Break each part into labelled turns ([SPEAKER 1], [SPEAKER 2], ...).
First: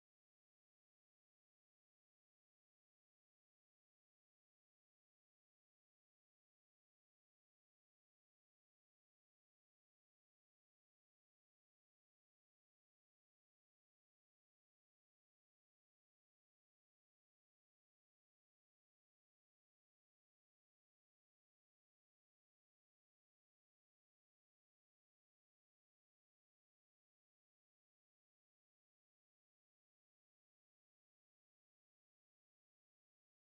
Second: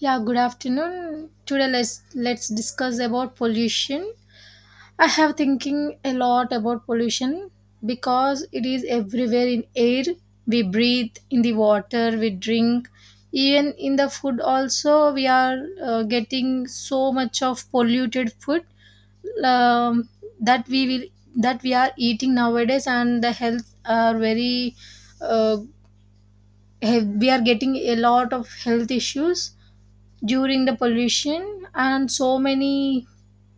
[SPEAKER 1] Yeah, good afternoon. Today let's discuss about pollution. I have thinking a lot about pollution because it is everywhere in air we breathe, in the water we drink, even in the food also we are getting so much of polluted food um, that we will that we are eating nowadays and the health are very uh, we are getting a lot of health issues during the pollution and so many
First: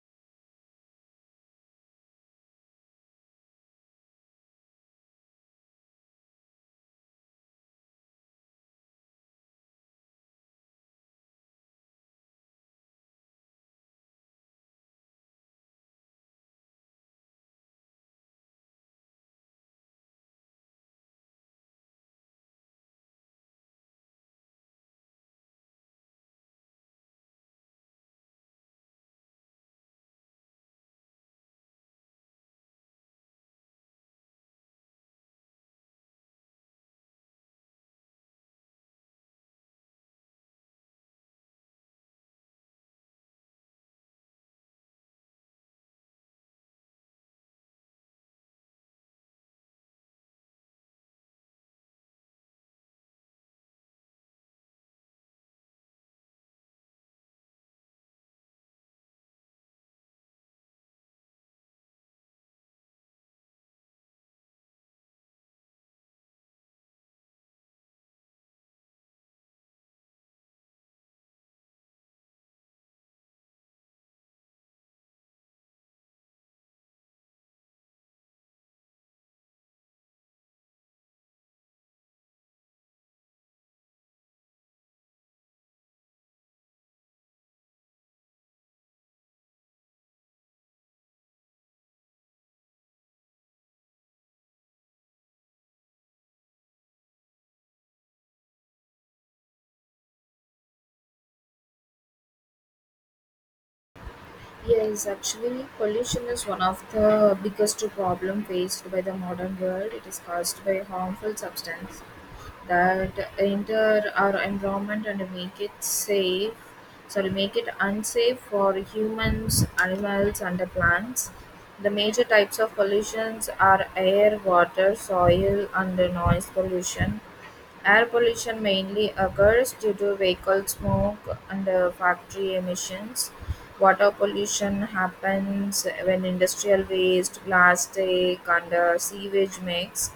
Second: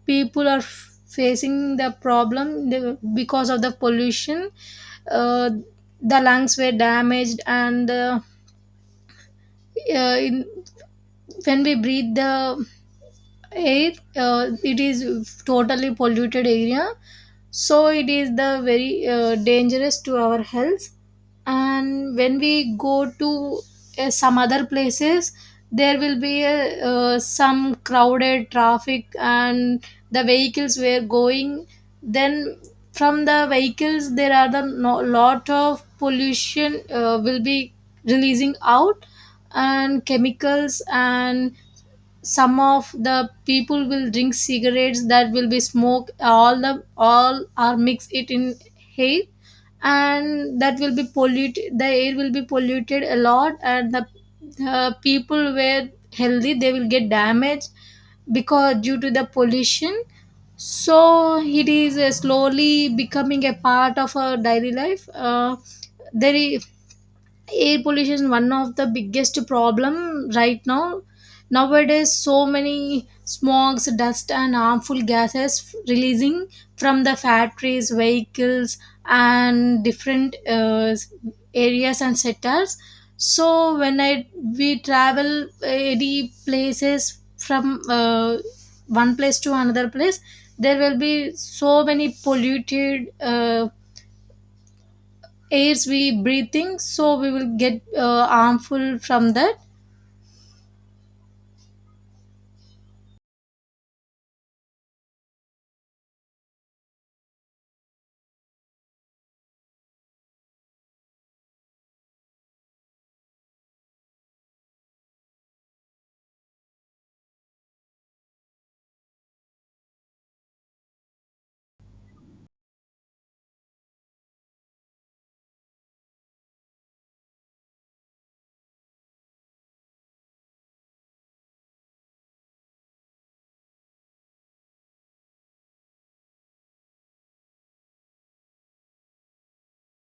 [SPEAKER 1] people are facing the problem because of the pollution. uh, the lungs were damaged and uh, in, when we breathe the air, it is totally polluted area, so it is the very dangerous to our health. And when we go to some other places, there will be some crowded traffic and the vehicles were going, then from the vehicles there are the no, lot of pollution will be releasing out, and chemicals, and some of the people will drink cigarettes that will be smoke, all the all are mix it in air, and that will be polluted, the air will be polluted a lot, and the people were healthy, they will get damaged because due to the pollution. So it is slowly becoming a part of our daily life. There is, Air pollution is one of the biggest problem right now. Nowadays so many smogs, dust and harmful gases releasing from the factories, vehicles and different areas and sectors. So when I we travel any places from one place to another place, there will be so many polluted airs we breathing, so we will get harmful from that.
[SPEAKER 2] Yes, actually, pollution is one of the biggest problem faced by the modern world. It is caused by harmful substance that enter our environment and make it safe, sorry, make it unsafe for humans, animals, and the plants. The major types of pollutions are air, water, soil, and the noise pollution. Air pollution mainly occurs due to vehicle smoke and factory emissions. Water pollution happens when industrial waste, plastic, and sewage mix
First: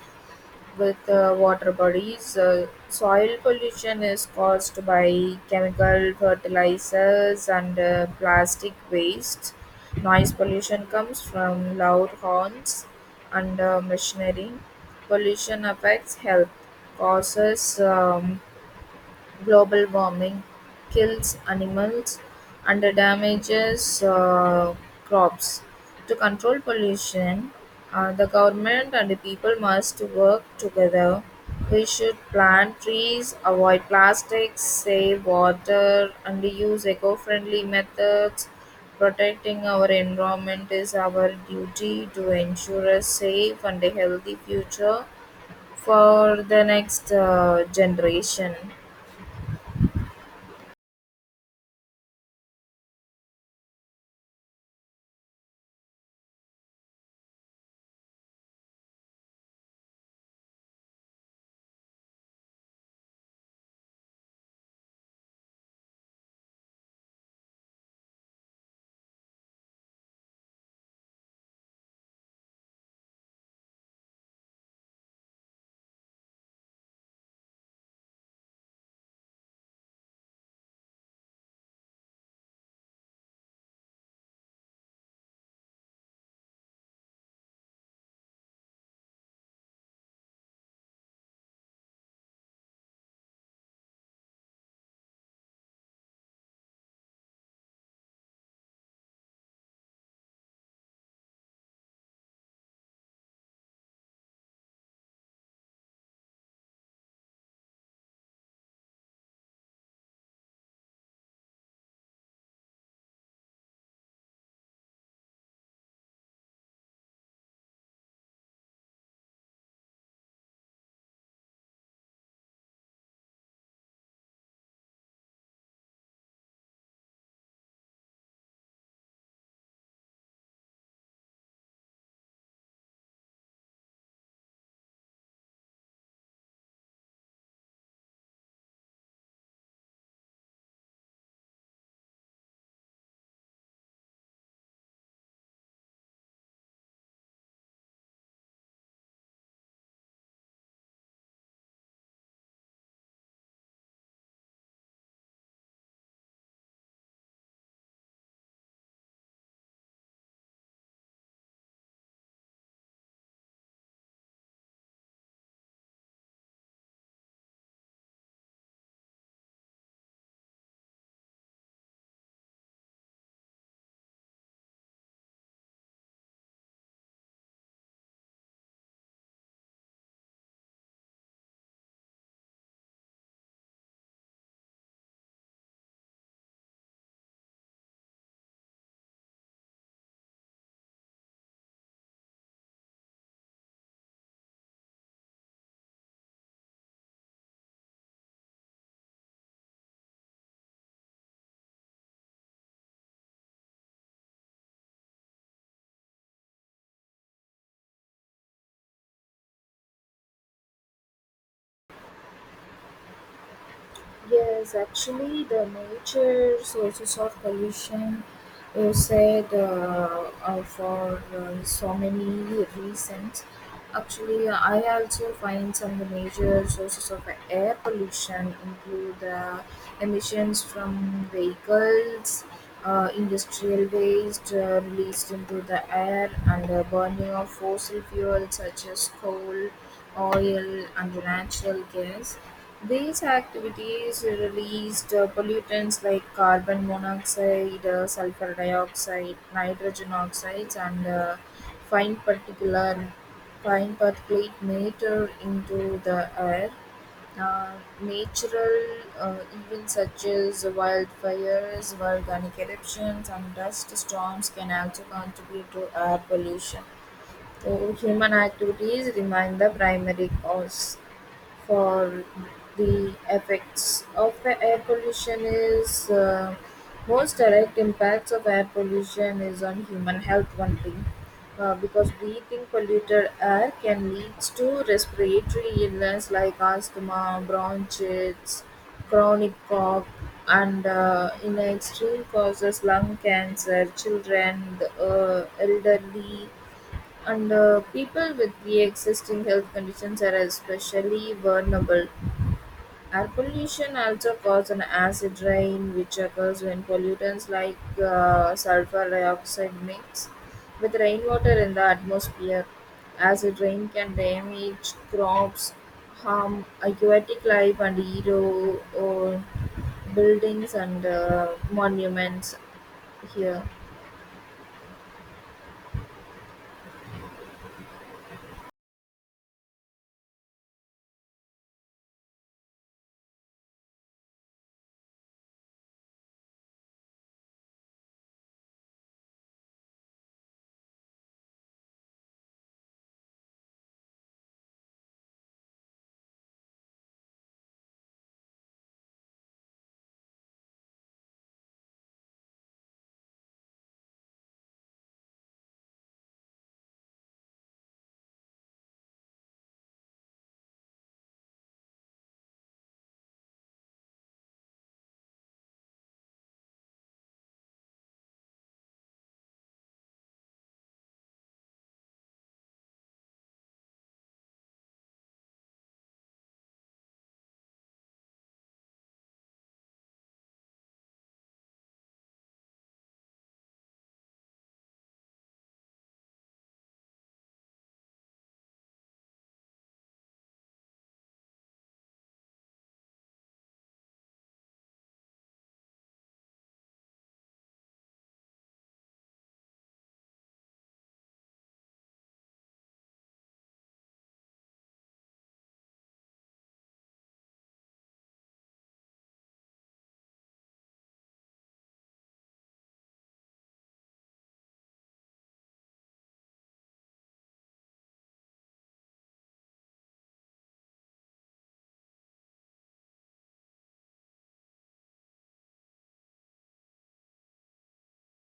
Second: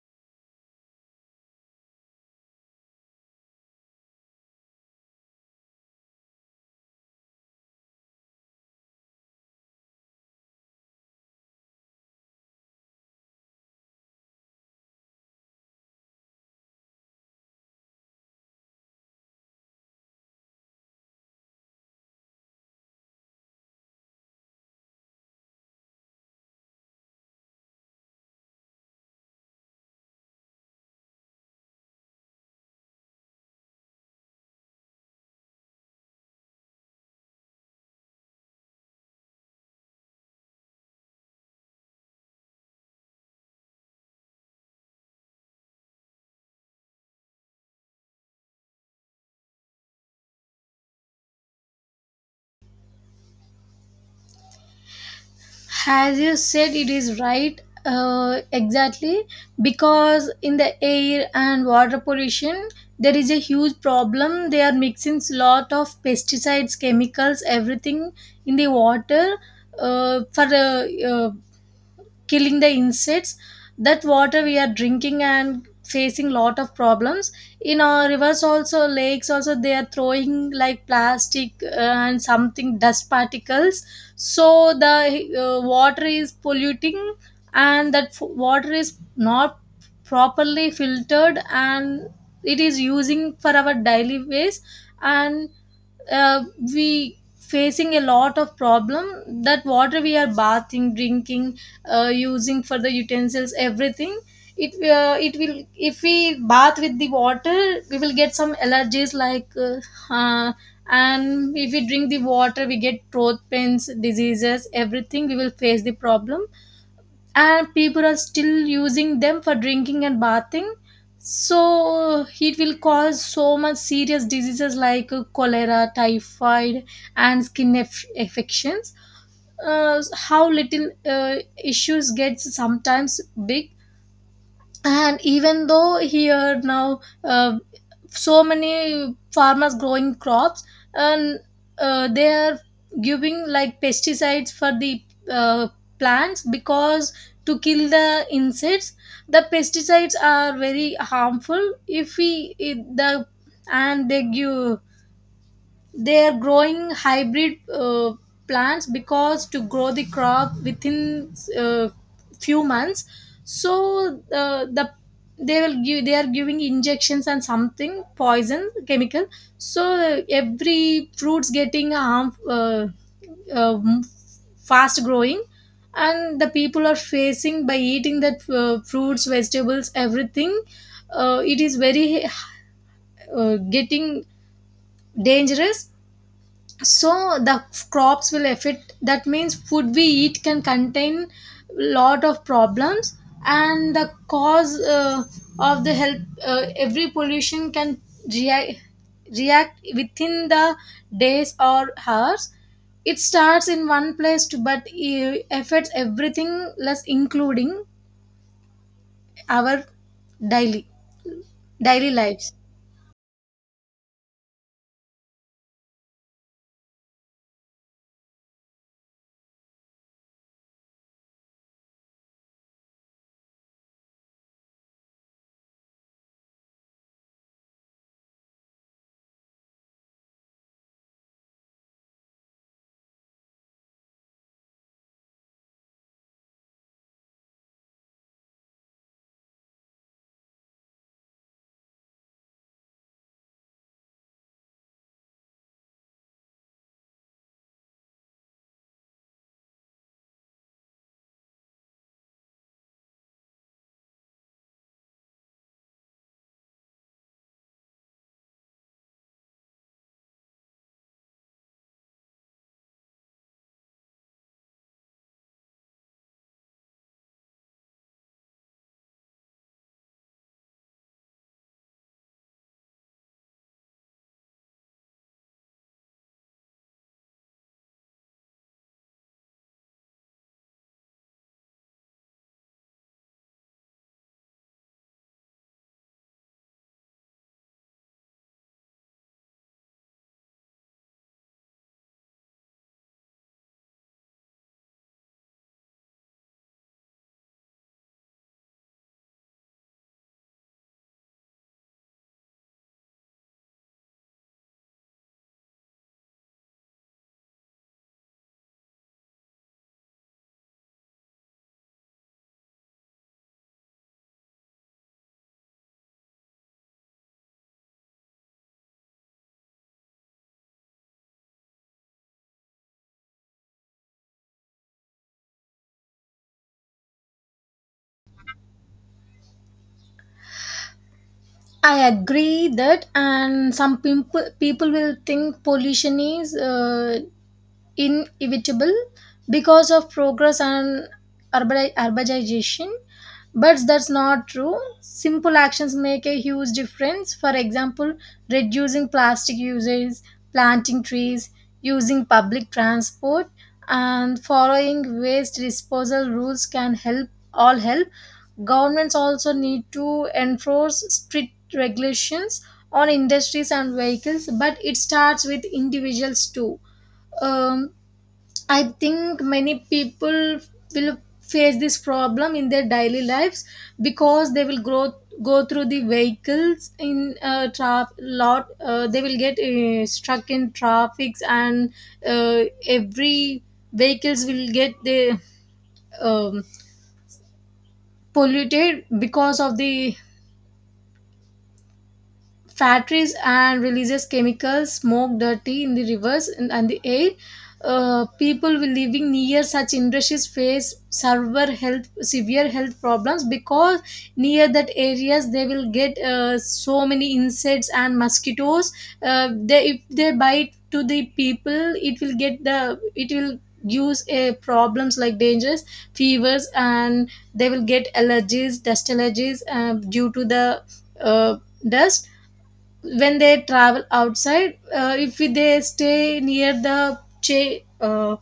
[SPEAKER 2] with water bodies. Soil pollution is caused by chemical fertilizers and plastic waste. Noise pollution comes from loud horns and machinery. Pollution affects health, causes global warming, kills animals, and damages crops. To control pollution, the government and the people must work together. We should plant trees, avoid plastics, save water, and use eco friendly methods. Protecting our environment is our duty to ensure a safe and a healthy future for the next generation.
[SPEAKER 1] As you said, it is right, exactly, because in the air and water pollution, there is a huge problem. They are mixing lot of pesticides, chemicals, everything in the water for killing the insects. That water we are drinking and facing lot of problems. In our rivers also, lakes also, they are throwing like plastic and something dust particles, so the water is polluting, and that water is not properly filtered, and it is using for our daily ways. And uh, we facing a lot of problem. That water we are bathing, drinking, using for the utensils, everything. It it will, if we bath with the water, we will get some allergies like uh, and if we drink the water, we get throat pains, diseases, everything. We will face the problem, and people are still using them for drinking and bathing, so it will cause so much serious diseases like cholera, typhoid and skin affections. How little issues gets sometimes big. And even though here now, so many farmers growing crops, and they are giving like pesticides for the uh, plants because to kill the insects. The pesticides are very harmful if we it, the, and they give, they are growing hybrid plants because to grow the crop within few months. So they will give, they are giving injections and something poison chemical. So every fruits getting harm, um, fast growing, and the people are facing by eating that fruits, vegetables, everything. It is very getting dangerous. So the crops will affect, that means food we eat can contain lot of problems and the cause of the health. Every pollution can react, within the days or hours. It starts in one place to, but it affects everything less, including our daily lives.
[SPEAKER 2] Yes, actually, the nature sources of pollution you said for so many reasons. Actually, I also find some of the major sources of air pollution include emissions from vehicles, industrial waste released into the air, and the burning of fossil fuels such as coal oil, and natural gas. These activities released pollutants like carbon monoxide, sulfur dioxide, nitrogen oxides, and fine particular fine particulate matter into the air. Uh, natural uh, events such as wildfires, volcanic eruptions, and dust storms can also contribute to air pollution. So, human activities remain the primary cause for the effects of the air pollution is most direct impacts of air pollution is on human health only because breathing polluted air can lead to respiratory illness like asthma, bronchitis, chronic cough, and in extreme causes lung cancer, children, the elderly and people with the existing health conditions are especially vulnerable. Air pollution also causes an acid rain, which occurs when pollutants like sulfur dioxide mix with rainwater in the atmosphere. Acid rain can damage crops, harm aquatic life, and erode buildings and monuments here.
[SPEAKER 1] I agree that, and some people will think pollution is inevitable because of progress and urbanization, but that's not true. Simple actions make a huge difference. For example, reducing plastic usage, planting trees, using public transport and following waste disposal rules can help, all help. Governments also need to enforce strict regulations on industries and vehicles, but it starts with individuals too. um, I think many people will face this problem in their daily lives because they will grow, go through the vehicles in traffic lot. They will get stuck in traffics, and every vehicles will get the um, polluted because of the factories, and releases chemicals, smoke, dirty in the rivers and the air. People living near such industries face severe health problems because near that areas, they will get so many insects and mosquitoes. They if they bite to the people, it will get the, it will use problems like dangers, fevers, and they will get allergies, dust allergies due to the uh, dust when they travel outside. If they stay near the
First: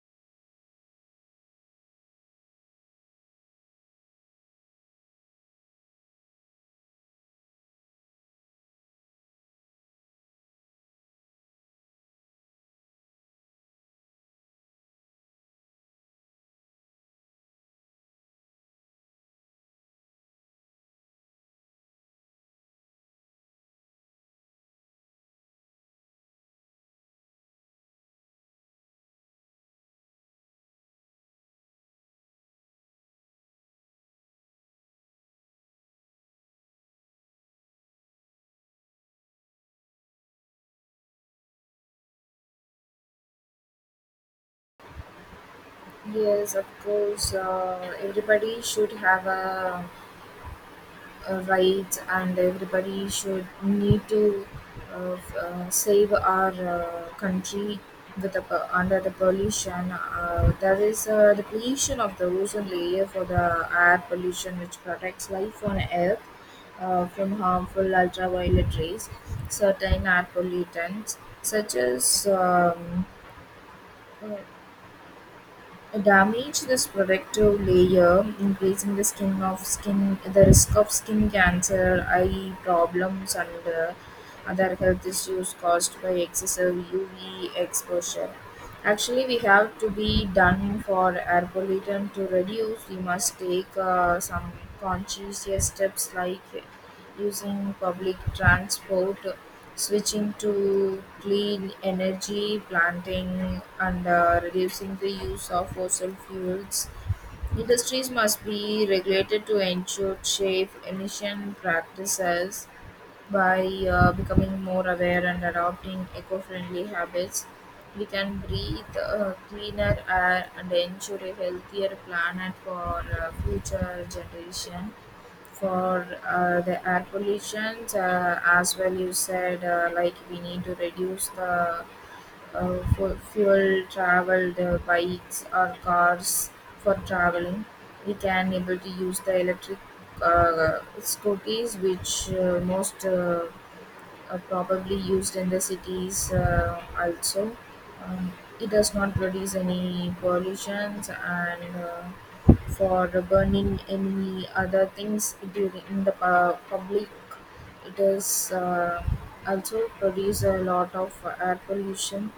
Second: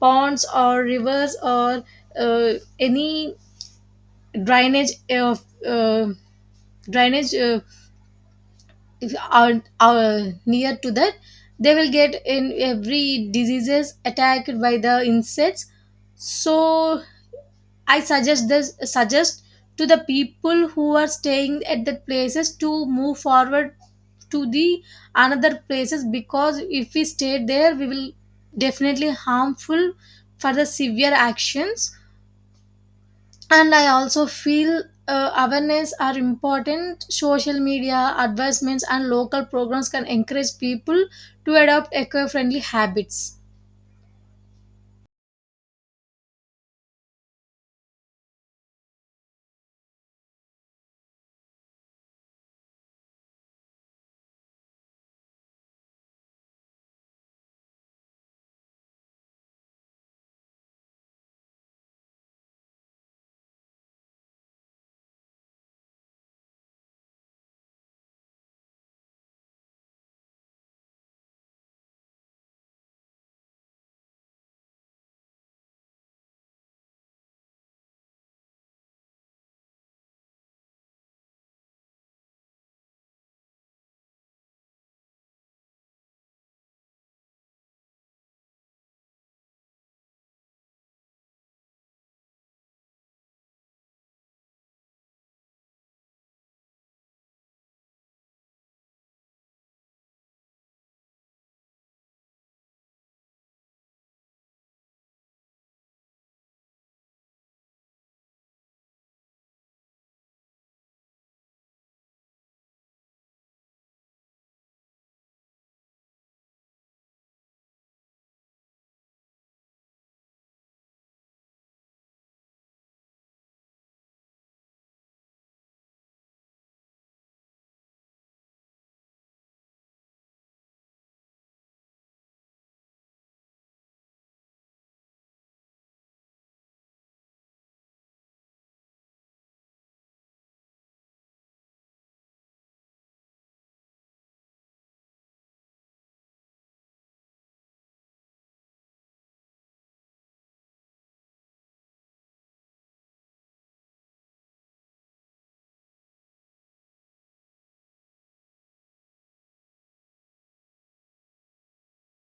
[SPEAKER 1] ponds or rivers or uh, any drainage of drainage, if are, are near to that, they will get in every diseases attacked by the insects. So I suggest to the people who are staying at that places to move forward to the another places, because if we stay there, we will definitely harmful for the severe actions. And I also feel awareness are important. Social media advertisements and local programs can encourage people to adopt eco-friendly habits.
[SPEAKER 2] Yes, of course. Everybody should have a right, and everybody should need to save our country with under the pollution. There is the pollution of the ozone layer for the air pollution, which protects life on Earth from harmful ultraviolet rays. Certain air pollutants, such as uh, damage this protective layer, increasing the risk of skin cancer, eye problems, and other health issues caused by excessive UV exposure. Actually, we have to be done for air pollutant to reduce. We must take some conscious steps like using public transport, switching to clean energy, planting, and reducing the use of fossil fuels. Industries must be regulated to ensure safe emission practices by becoming more aware and adopting eco-friendly habits. We can breathe cleaner air and ensure a healthier planet for future generation. For the air pollution, as well, you said like we need to reduce the fuel traveled bikes or cars for traveling. We can able to use the electric scooters, which most probably used in the cities also. Um, it does not produce any pollutions and for burning any other things during in the public. It is also produce a lot of air pollution.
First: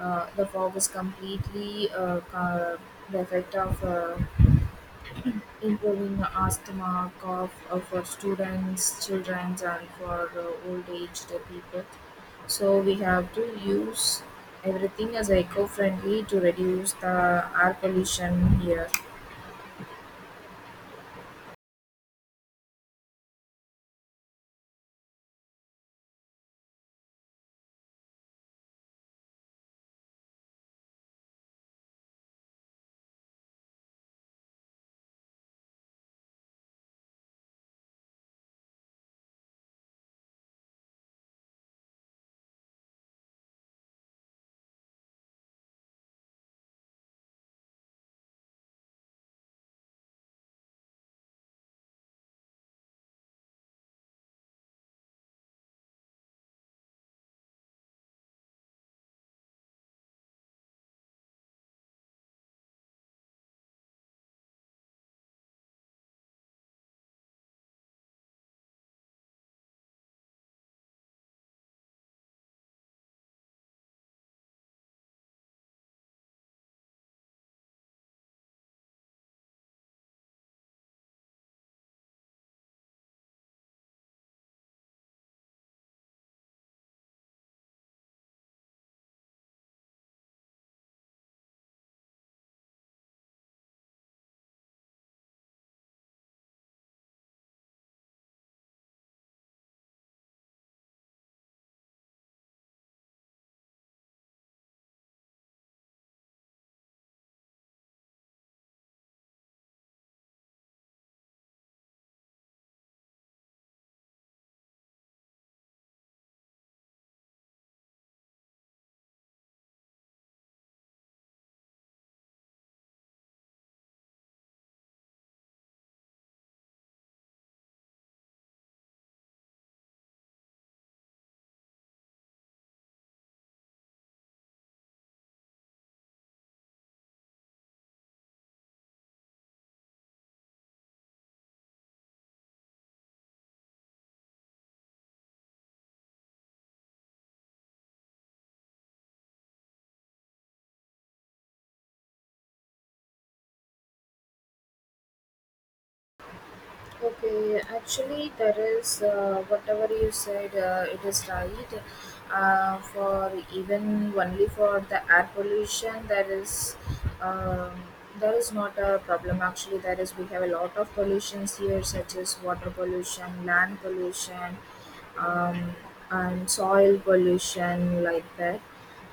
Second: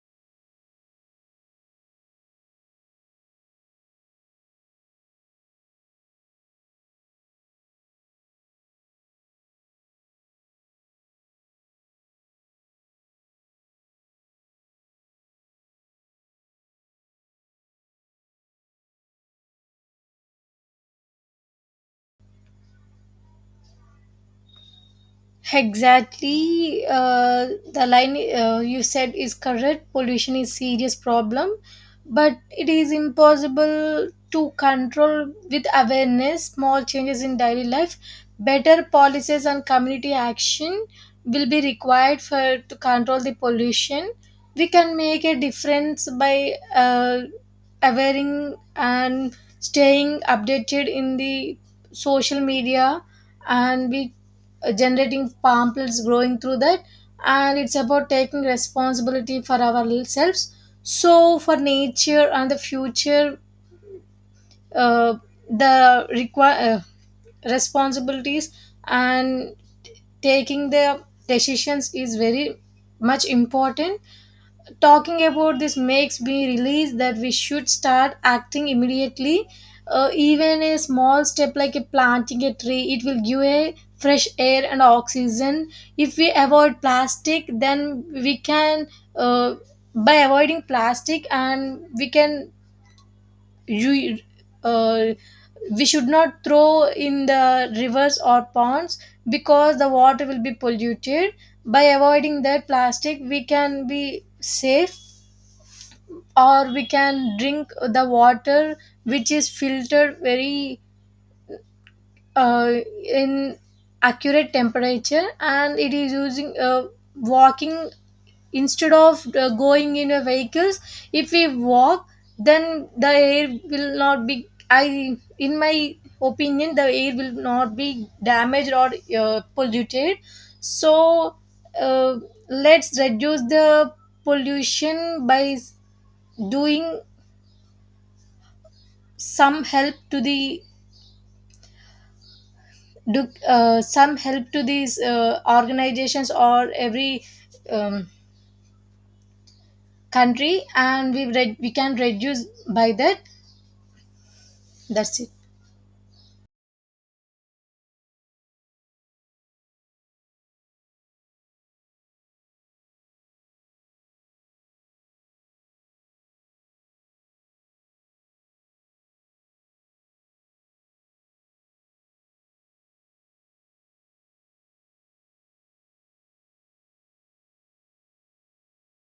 [SPEAKER 2] The fog is completely the effect of improving asthma, cough for students, children, and for old aged people. So we have to use everything as eco friendly to reduce the air pollution here.
[SPEAKER 1] Exactly, the line you said is correct. Pollution is serious problem, but it is impossible to control with awareness. Small changes in daily life, better policies and community action will be required for to control the pollution. We can make a difference by awareing and staying updated in the social media, and we generating pamphlets growing through that, and it's about taking responsibility for ourselves, so for nature and the future. uh, the require responsibilities and taking the decisions is very much important. Talking about this makes me release that we should start acting immediately. Even a small step like a planting a tree, it will give a fresh air and oxygen. If we avoid plastic, then we can uh, by avoiding plastic, and we can you uh, we should not throw in the rivers or ponds because the water will be polluted. By avoiding that plastic, we can be safe, or we can drink the water which is filtered very uh, in accurate temperature, and it is using. Walking instead of going in a vehicles, if we walk, then the air will not be i, in my opinion, the air will not be damaged or polluted. So uh, let's reduce the pollution by doing some help to the, do some help to these organizations or every um, country, and we can reduce by that. That's it.
[SPEAKER 2] Okay, actually, there is whatever you said, it is right. For even only for the air pollution, um, there is not a problem. Actually, there is we have a lot of pollutions here, such as water pollution, land pollution, um, and soil pollution, like that.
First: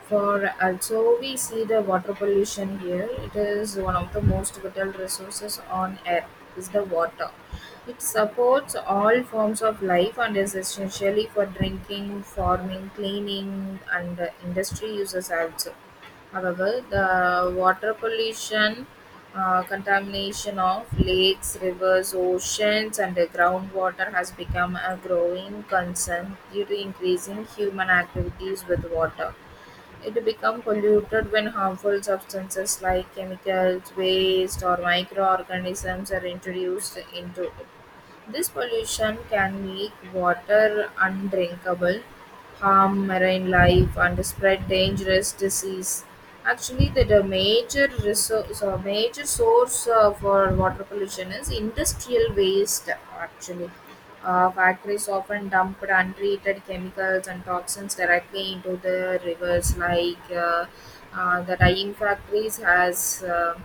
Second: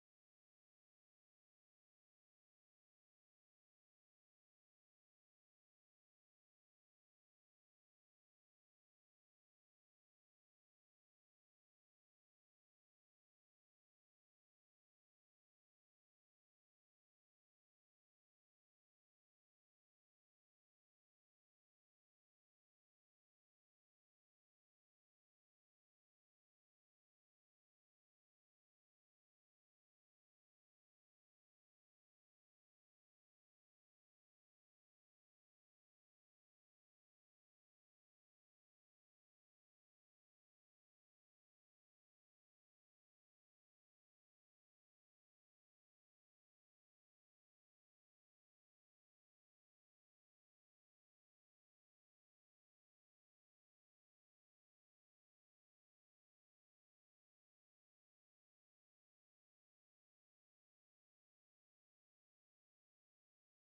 [SPEAKER 2] For also, we see the water pollution here. It is one of the most vital resources on earth. Is the water. It supports all forms of life and is essentially for drinking, farming, cleaning, and industry uses also. However, the water pollution, contamination of lakes, rivers, oceans, and the groundwater has become a growing concern due to increasing human activities with water. It becomes polluted when harmful substances like chemicals, waste, or microorganisms are introduced into it. This pollution can make water undrinkable, harm marine life, and spread dangerous disease. Actually, the major resource, major source for water pollution is industrial waste. Actually, factories often dumped untreated chemicals and toxins directly into the rivers, like the dyeing factories has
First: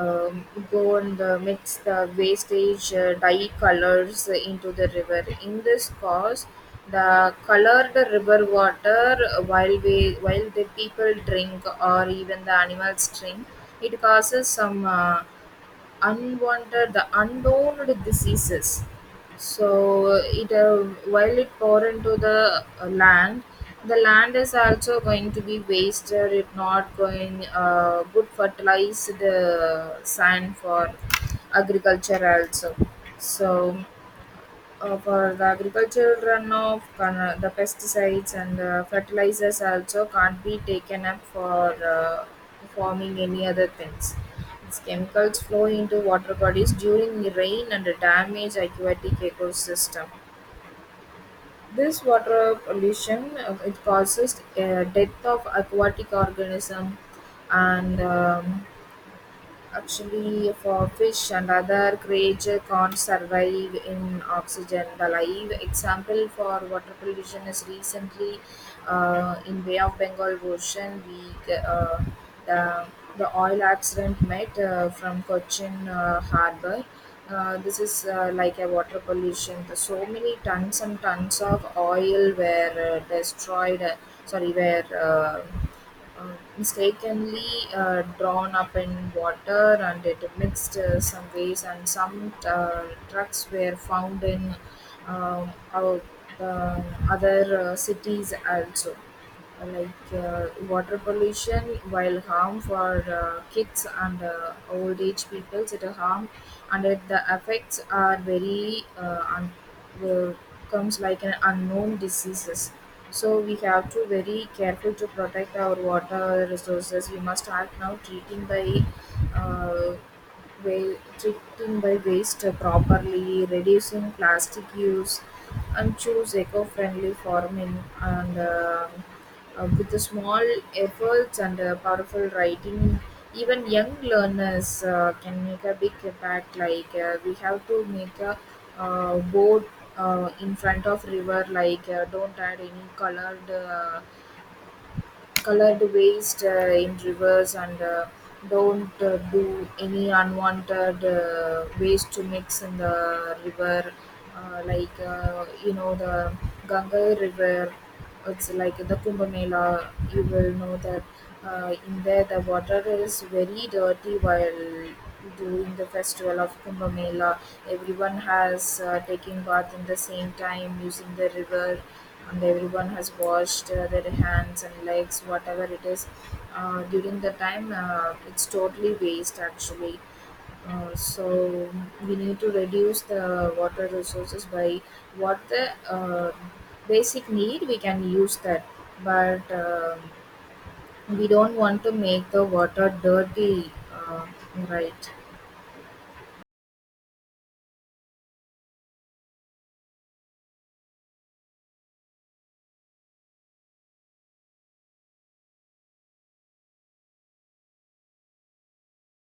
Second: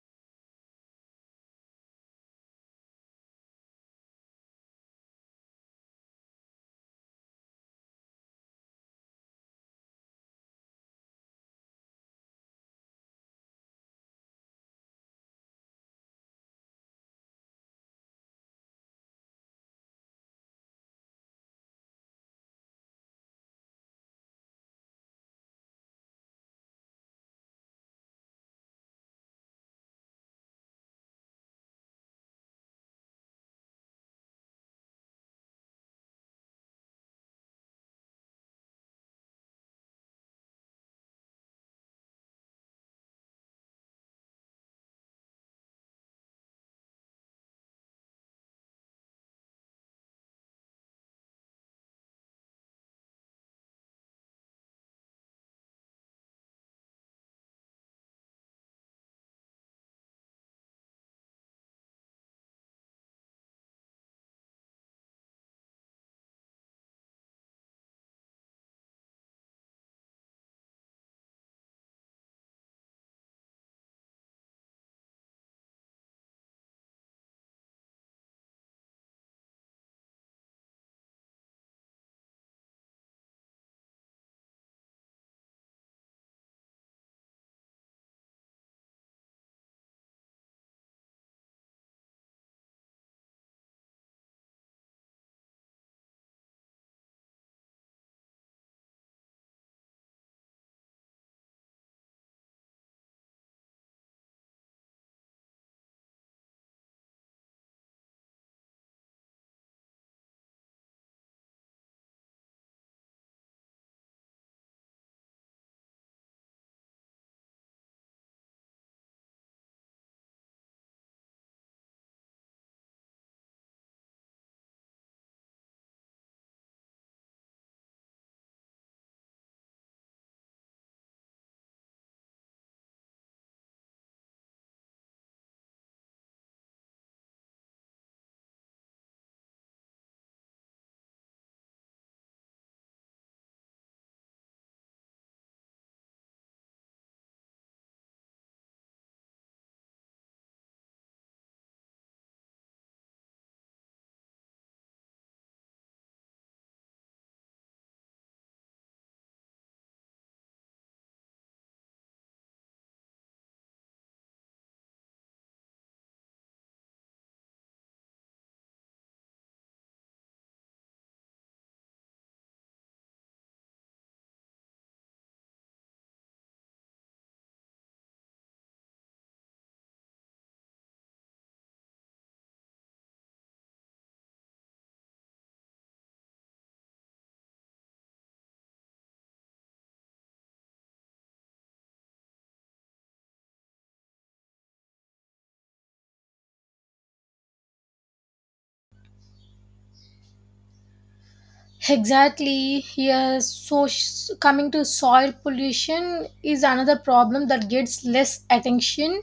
[SPEAKER 2] um, go and mix the wastage dye colors into the river. In this cause, the colored river water while the people drink or even the animals drink, it causes some. Unwanted the undowned diseases. So it while it pour into the land, the land is also going to be wasted. It not going good fertilized sand for agriculture also. So for the agricultural runoff, the pesticides and fertilizers also can't be taken up for forming any other things. These chemicals flow into water bodies during the rain and damage aquatic ecosystem. This water pollution, it causes death of aquatic organism and actually, for fish and other creatures can't survive in oxygen. The live example for water pollution is recently in Bay of Bengal Ocean. The, the oil accident met from Cochin Harbour. This is like a water pollution. The so many tons and tons of oil were destroyed. Sorry, were mistakenly drawn up in water and it mixed some ways and some trucks were found in um, our, the other cities also, like water pollution while harm for kids and old age people. It a harm and it, the effects are very will- comes like an unknown diseases. So we have to very careful to protect our water resources. We must start now treating by uh, treating by waste properly, reducing plastic use, and choose eco-friendly farming and. With the small efforts and powerful writing, even young learners can make a big impact. Like we have to make a boat in front of river. Like don't add any colored waste in rivers, and don't do any unwanted waste to mix in the river like you know the ganga river, it's like the kumbh mela, you will know that. In there, the water is very dirty while during the festival of Kumbh Mela. Everyone has taken bath in the same time using the river, and everyone has washed their hands and legs, whatever it is. During the time, it's totally waste actually. So we need to reduce the water resources by what the basic need we can use that, but we don't want to make the water dirty, right?
[SPEAKER 1] Exactly. Yes. So coming to soil pollution is another problem that gets less attention,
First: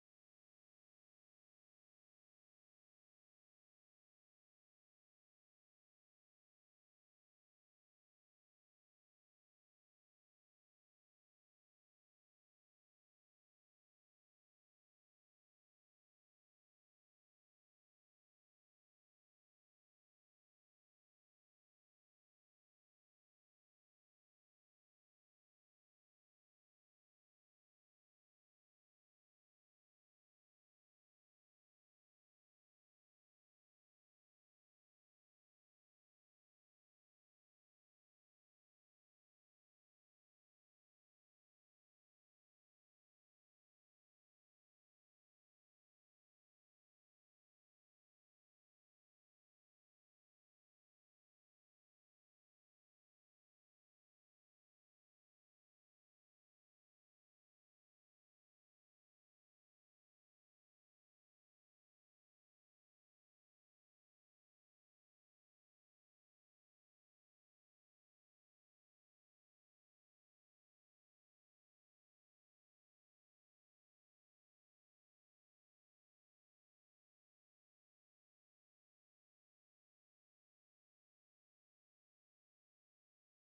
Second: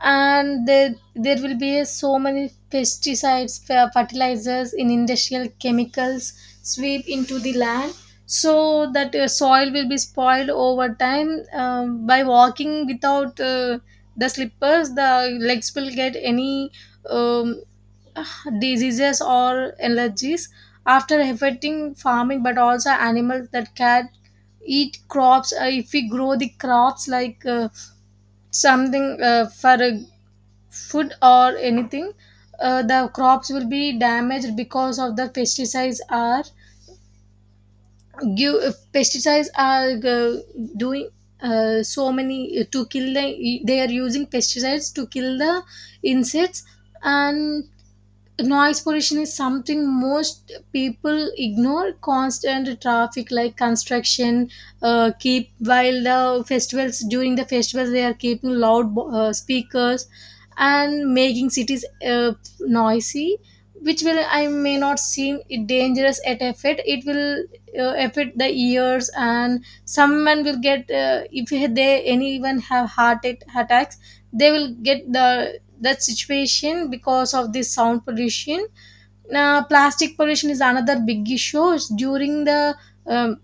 [SPEAKER 1] and there will be a so many pesticides, fertilizers, in industrial chemicals sweep into the land, so that soil will be spoiled over time. By walking without the slippers, the legs will get any. Um, diseases or allergies after affecting farming, but also animals that can eat crops. If we grow the crops like something for food or anything, the crops will be damaged because of the pesticides are give. Pesticides are doing so many to kill the they are using pesticides to kill the insects. And noise pollution is something most people ignore. Constant traffic, like construction, keep while the festivals, during the festivals they are keeping loud speakers and making cities noisy, which will I may not seem it dangerous at effect, it will affect the ears, and someone will get if they anyone have heart attacks, they will get the that situation because of this sound pollution. Plastic pollution is another big issue during the um,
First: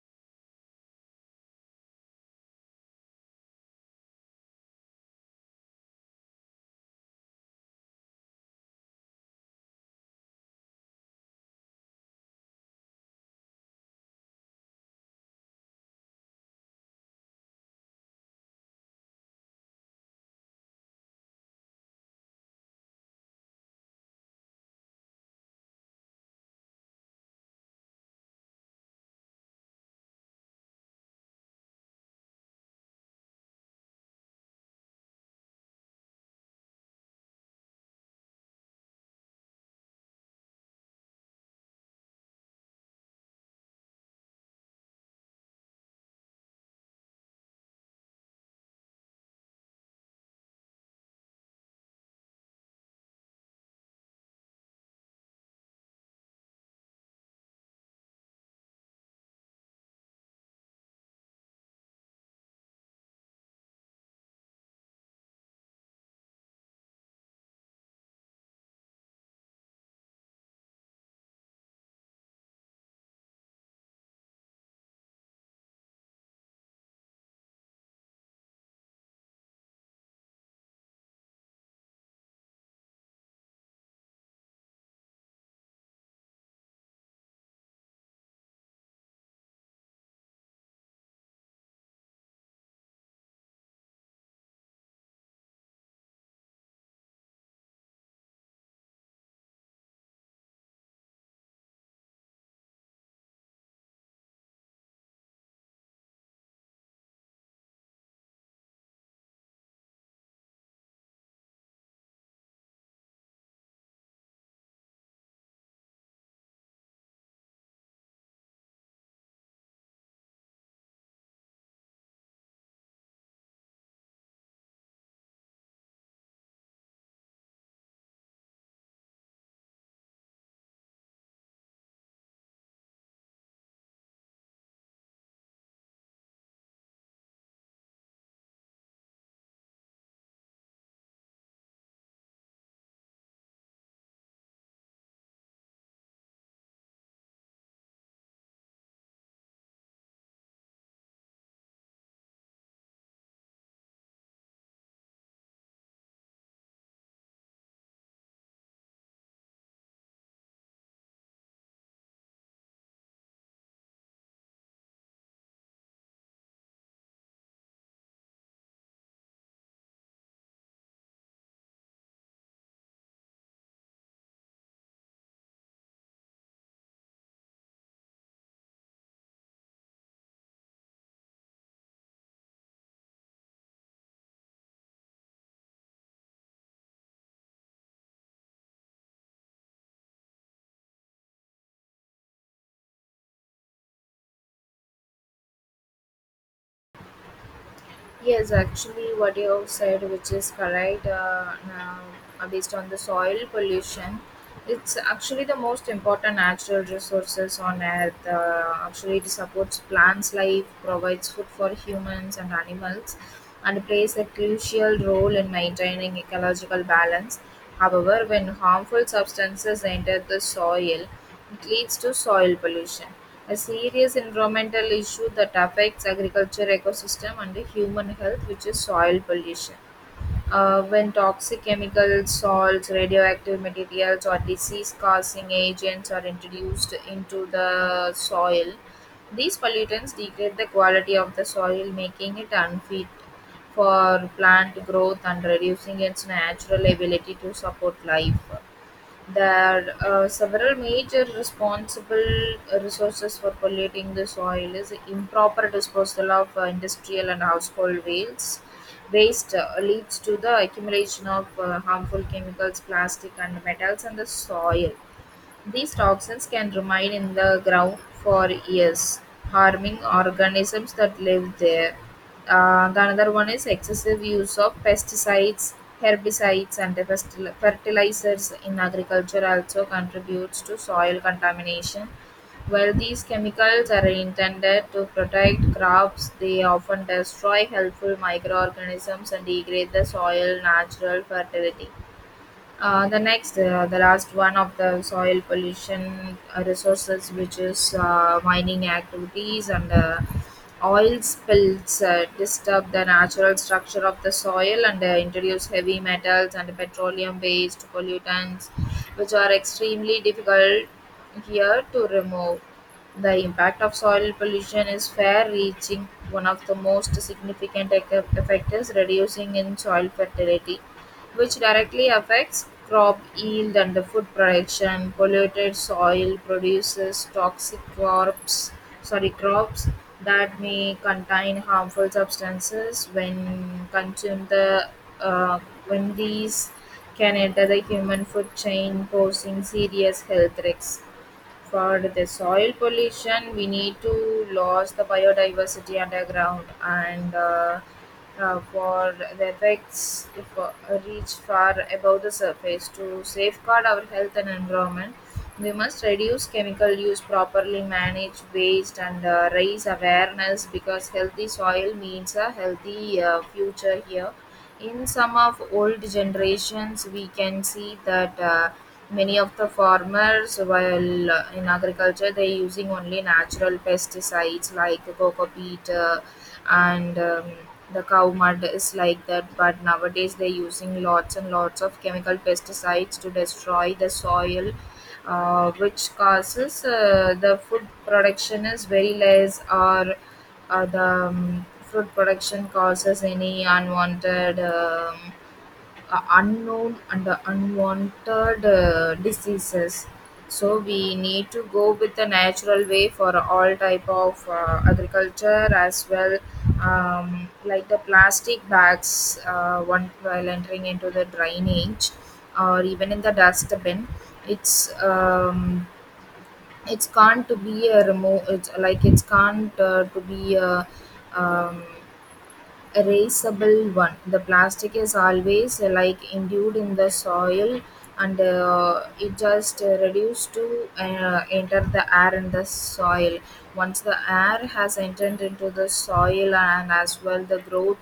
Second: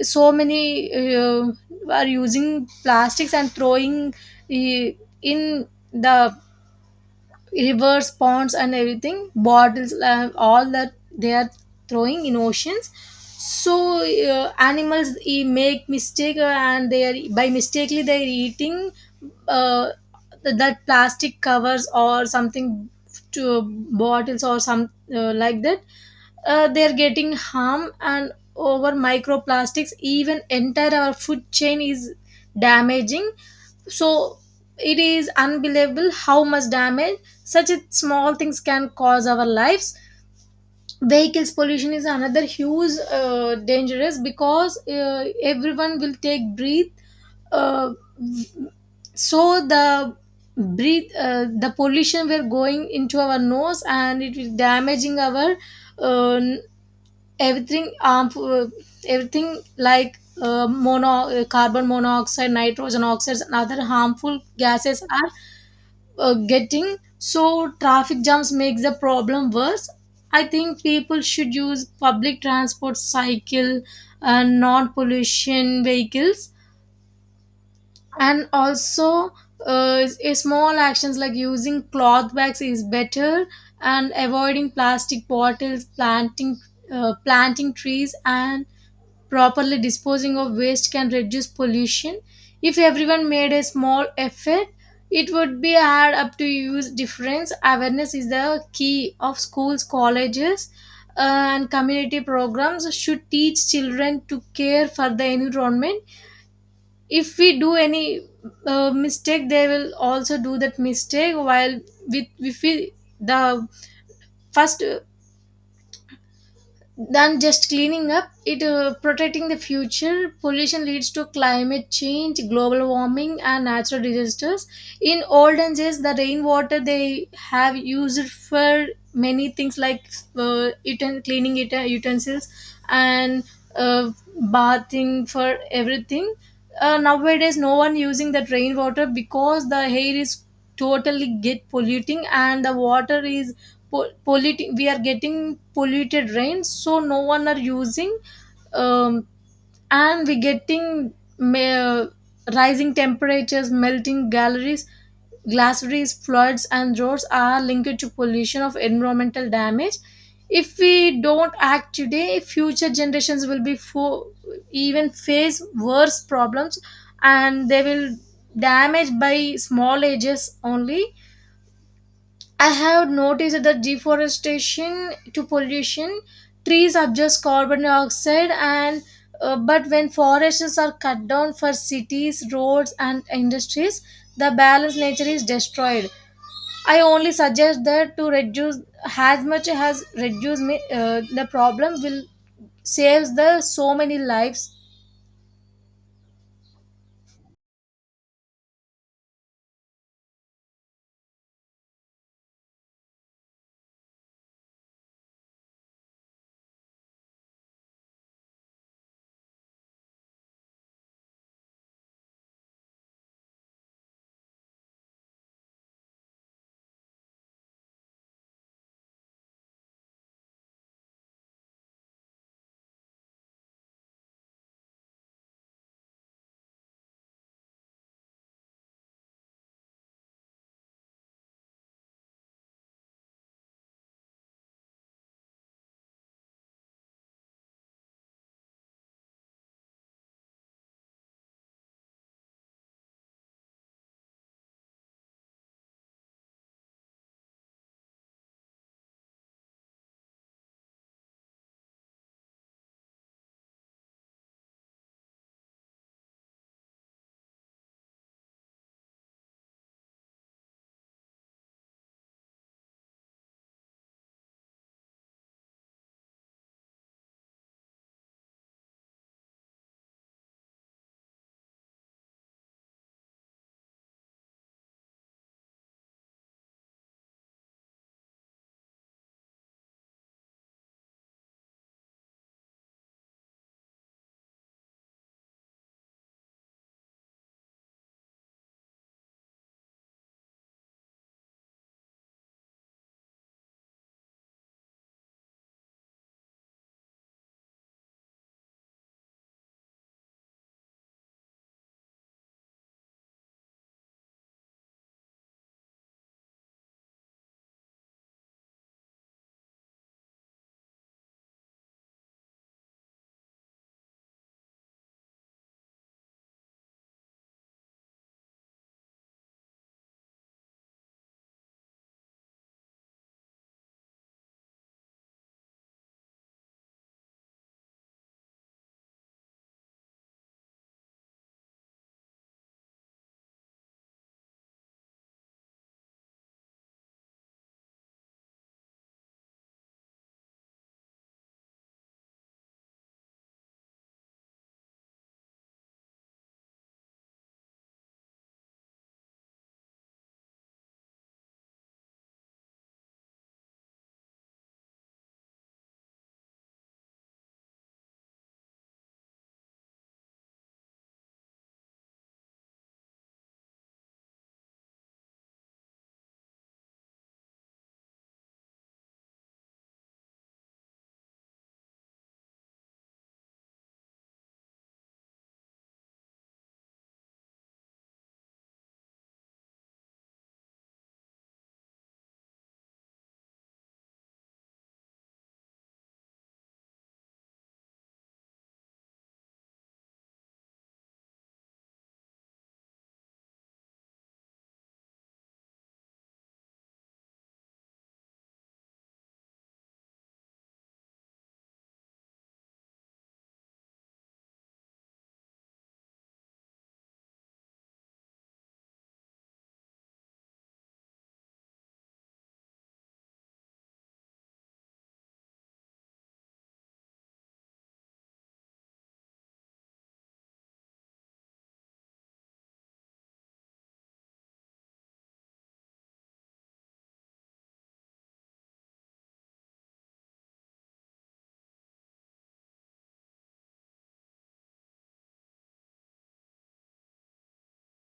[SPEAKER 1] so many are using plastics and throwing uh, in the rivers, ponds and everything, bottles, all that they are throwing in oceans. So animals make mistake, and they are by mistakenly they are eating uh, that plastic covers or something to bottles or some like that. They are getting harm, and over microplastics even entire our food chain is damaging. So it is unbelievable how much damage such a small things can cause our lives. Vehicles pollution is another huge dangerous, because everyone will take breathe, uh, so the breathe, the pollution we're going into our nose, and it will damaging our uh, everything, everything like mono carbon monoxide, nitrogen oxides and other harmful gases are getting. So traffic jams makes the problem worse. I think people should use public transport, cycle and non-pollution vehicles. And also a small actions like using cloth bags is better, and avoiding plastic bottles, planting trees, and properly disposing of waste can reduce pollution. If everyone made a small effort, it would be add up to use difference. Awareness is the key of schools, colleges, and community programs should teach children to care for the environment. If we do any mistake, they will also do that mistake. While with if we the first than just cleaning up it, protecting the future. Pollution leads to climate change, global warming and natural disasters. In olden days, the rainwater they have used for many things, like cleaning it utensils, and uh, bathing for everything. Nowadays no one using that rainwater, because the air is totally get polluting, and the water is polluting. We are getting polluted rains, so no one are using. um, and we getting ma- rising temperatures, melting galleries, glaciers, floods and droughts are linked to pollution of environmental damage. If we don't act today, future generations will be even face worse problems, and they will damage by small ages only. I have noticed that deforestation to pollution, trees absorb carbon dioxide, and but when forests are cut down for cities, roads, and industries, the balance nature is destroyed. I only suggest that to reduce as much as reduce me, the problem will saves the so many lives.
[SPEAKER 2] Yes, actually, what you have said, which is correct, now, based on the soil pollution, it's actually the most important natural resources on earth. Actually, it supports plants' life, provides food for humans and animals, and plays a crucial role in maintaining ecological balance. However, when harmful substances enter the soil, it leads to soil pollution, a serious environmental issue that affects agriculture ecosystem and human health, which is soil pollution when toxic chemicals, salts, radioactive materials, or disease causing agents are introduced into the soil. These pollutants degrade the quality of the soil, making it unfit for plant growth and reducing its natural ability to support life. There are several major responsible resources for polluting the soil is improper disposal of industrial and household waste. Waste leads to the accumulation of harmful chemicals, plastic, and metals in the soil. These toxins can remain in the ground for years, harming organisms that live there. The another one is excessive use of pesticides, herbicides, and the fertilizers in agriculture also contributes to soil contamination. While these chemicals are intended to protect crops, they often destroy helpful microorganisms and degrade the soil natural fertility. The next, the last one of the soil pollution resources, which is mining activities and oil spills, disturb the natural structure of the soil and introduce heavy metals and petroleum based pollutants, which are extremely difficult here to remove. The impact of soil pollution is fair reaching. One of the most significant effect is reducing in soil fertility, which directly affects crop yield and the food production. Polluted soil produces toxic crops, sorry, crops that may contain harmful substances when consumed. The uh, when these can enter the human food chain, posing serious health risks for the soil pollution, we need to lose the biodiversity underground, and for the effects if, reach far above the surface. To safeguard our health and environment, we must reduce chemical use, properly manage waste, and raise awareness, because healthy soil means a healthy future. Here in some of old generations, we can see that many of the farmers while in agriculture, they're using only natural pesticides like coco peat, and the cow mud is like that. But nowadays they're using lots and lots of chemical pesticides to destroy the soil, which causes the food production is very less, or the food production causes any unwanted, unknown and unwanted diseases. So we need to go with the natural way for all type of agriculture as well. Like the plastic bags, one while entering into the drainage or even in the dustbin, it's um, it's can't to be a remote. It's like it's can't to be a um, erasable one. The plastic is always like endued in the soil, and it just reduced to enter the air in the soil. Once the air has entered into the soil, and as well the growth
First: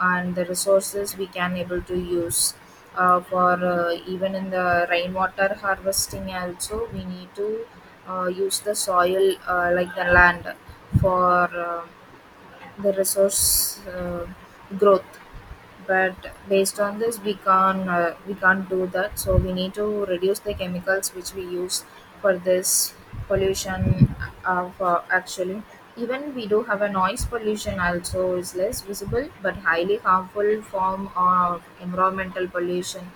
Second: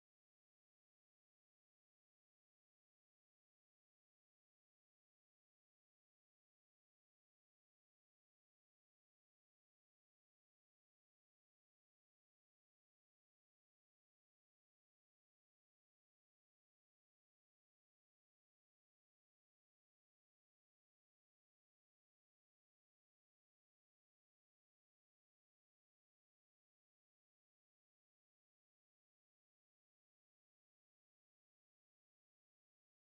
[SPEAKER 2] and the resources we can able to use, for even in the rainwater harvesting also, we need to use the soil, like the land for um the resource growth. But based on this, we can't do that, so we need to reduce the chemicals which we use for this pollution of, actually. Even we do have a noise pollution also, is less visible but highly harmful form of environmental pollution,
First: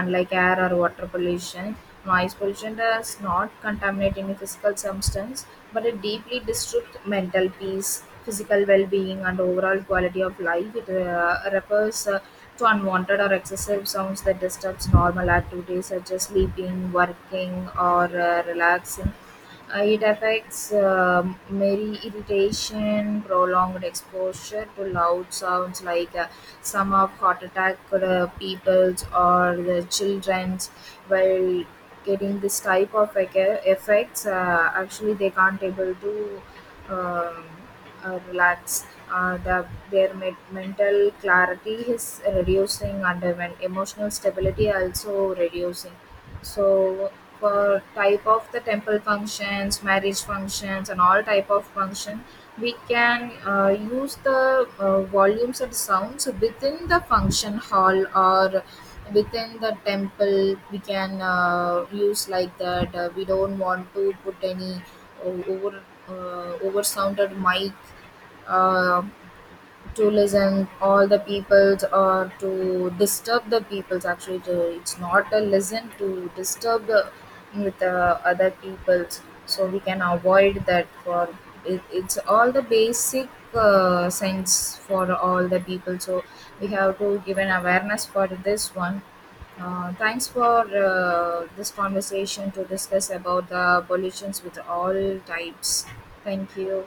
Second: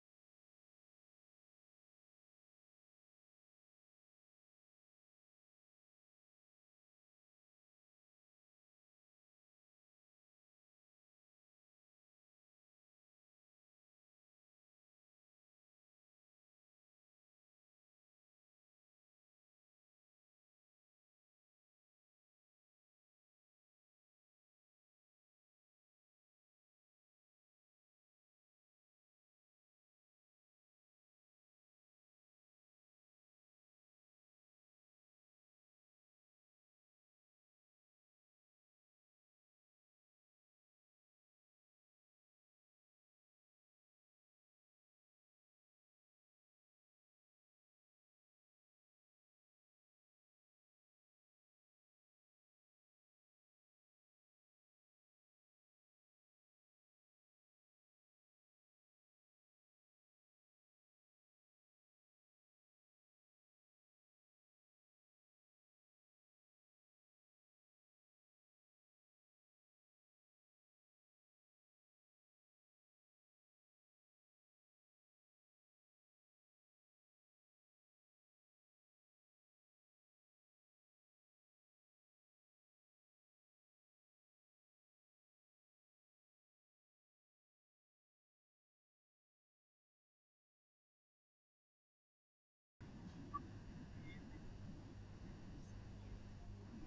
[SPEAKER 2] unlike air or water pollution. Noise pollution does not contaminate any physical substance, but it deeply disturbs mental peace, physical well being, and overall quality of life. It refers to unwanted or excessive sounds that disturbs normal activities such as sleeping, working, or relaxing. It affects merry irritation. Prolonged exposure to loud sounds like, some of heart attack people's or the children's, while getting this type of effects, actually they can't able to um, relax uh, the, their mental clarity is reducing, and even emotional stability also reducing. So for type of the temple functions, marriage functions, and all type of function, we can use the volumes and sounds within the function hall, or within the temple we can use like that. We don't want to put any over, over sounded mic uh, to listen all the peoples or to disturb the peoples, actually to, it's not a listen to disturb the with the other peoples, so we can avoid that. For it, it's all the basic sense for all the people, so we have to give an awareness for this one. Thanks for this conversation, to discuss about the pollutions with all types. Thank you.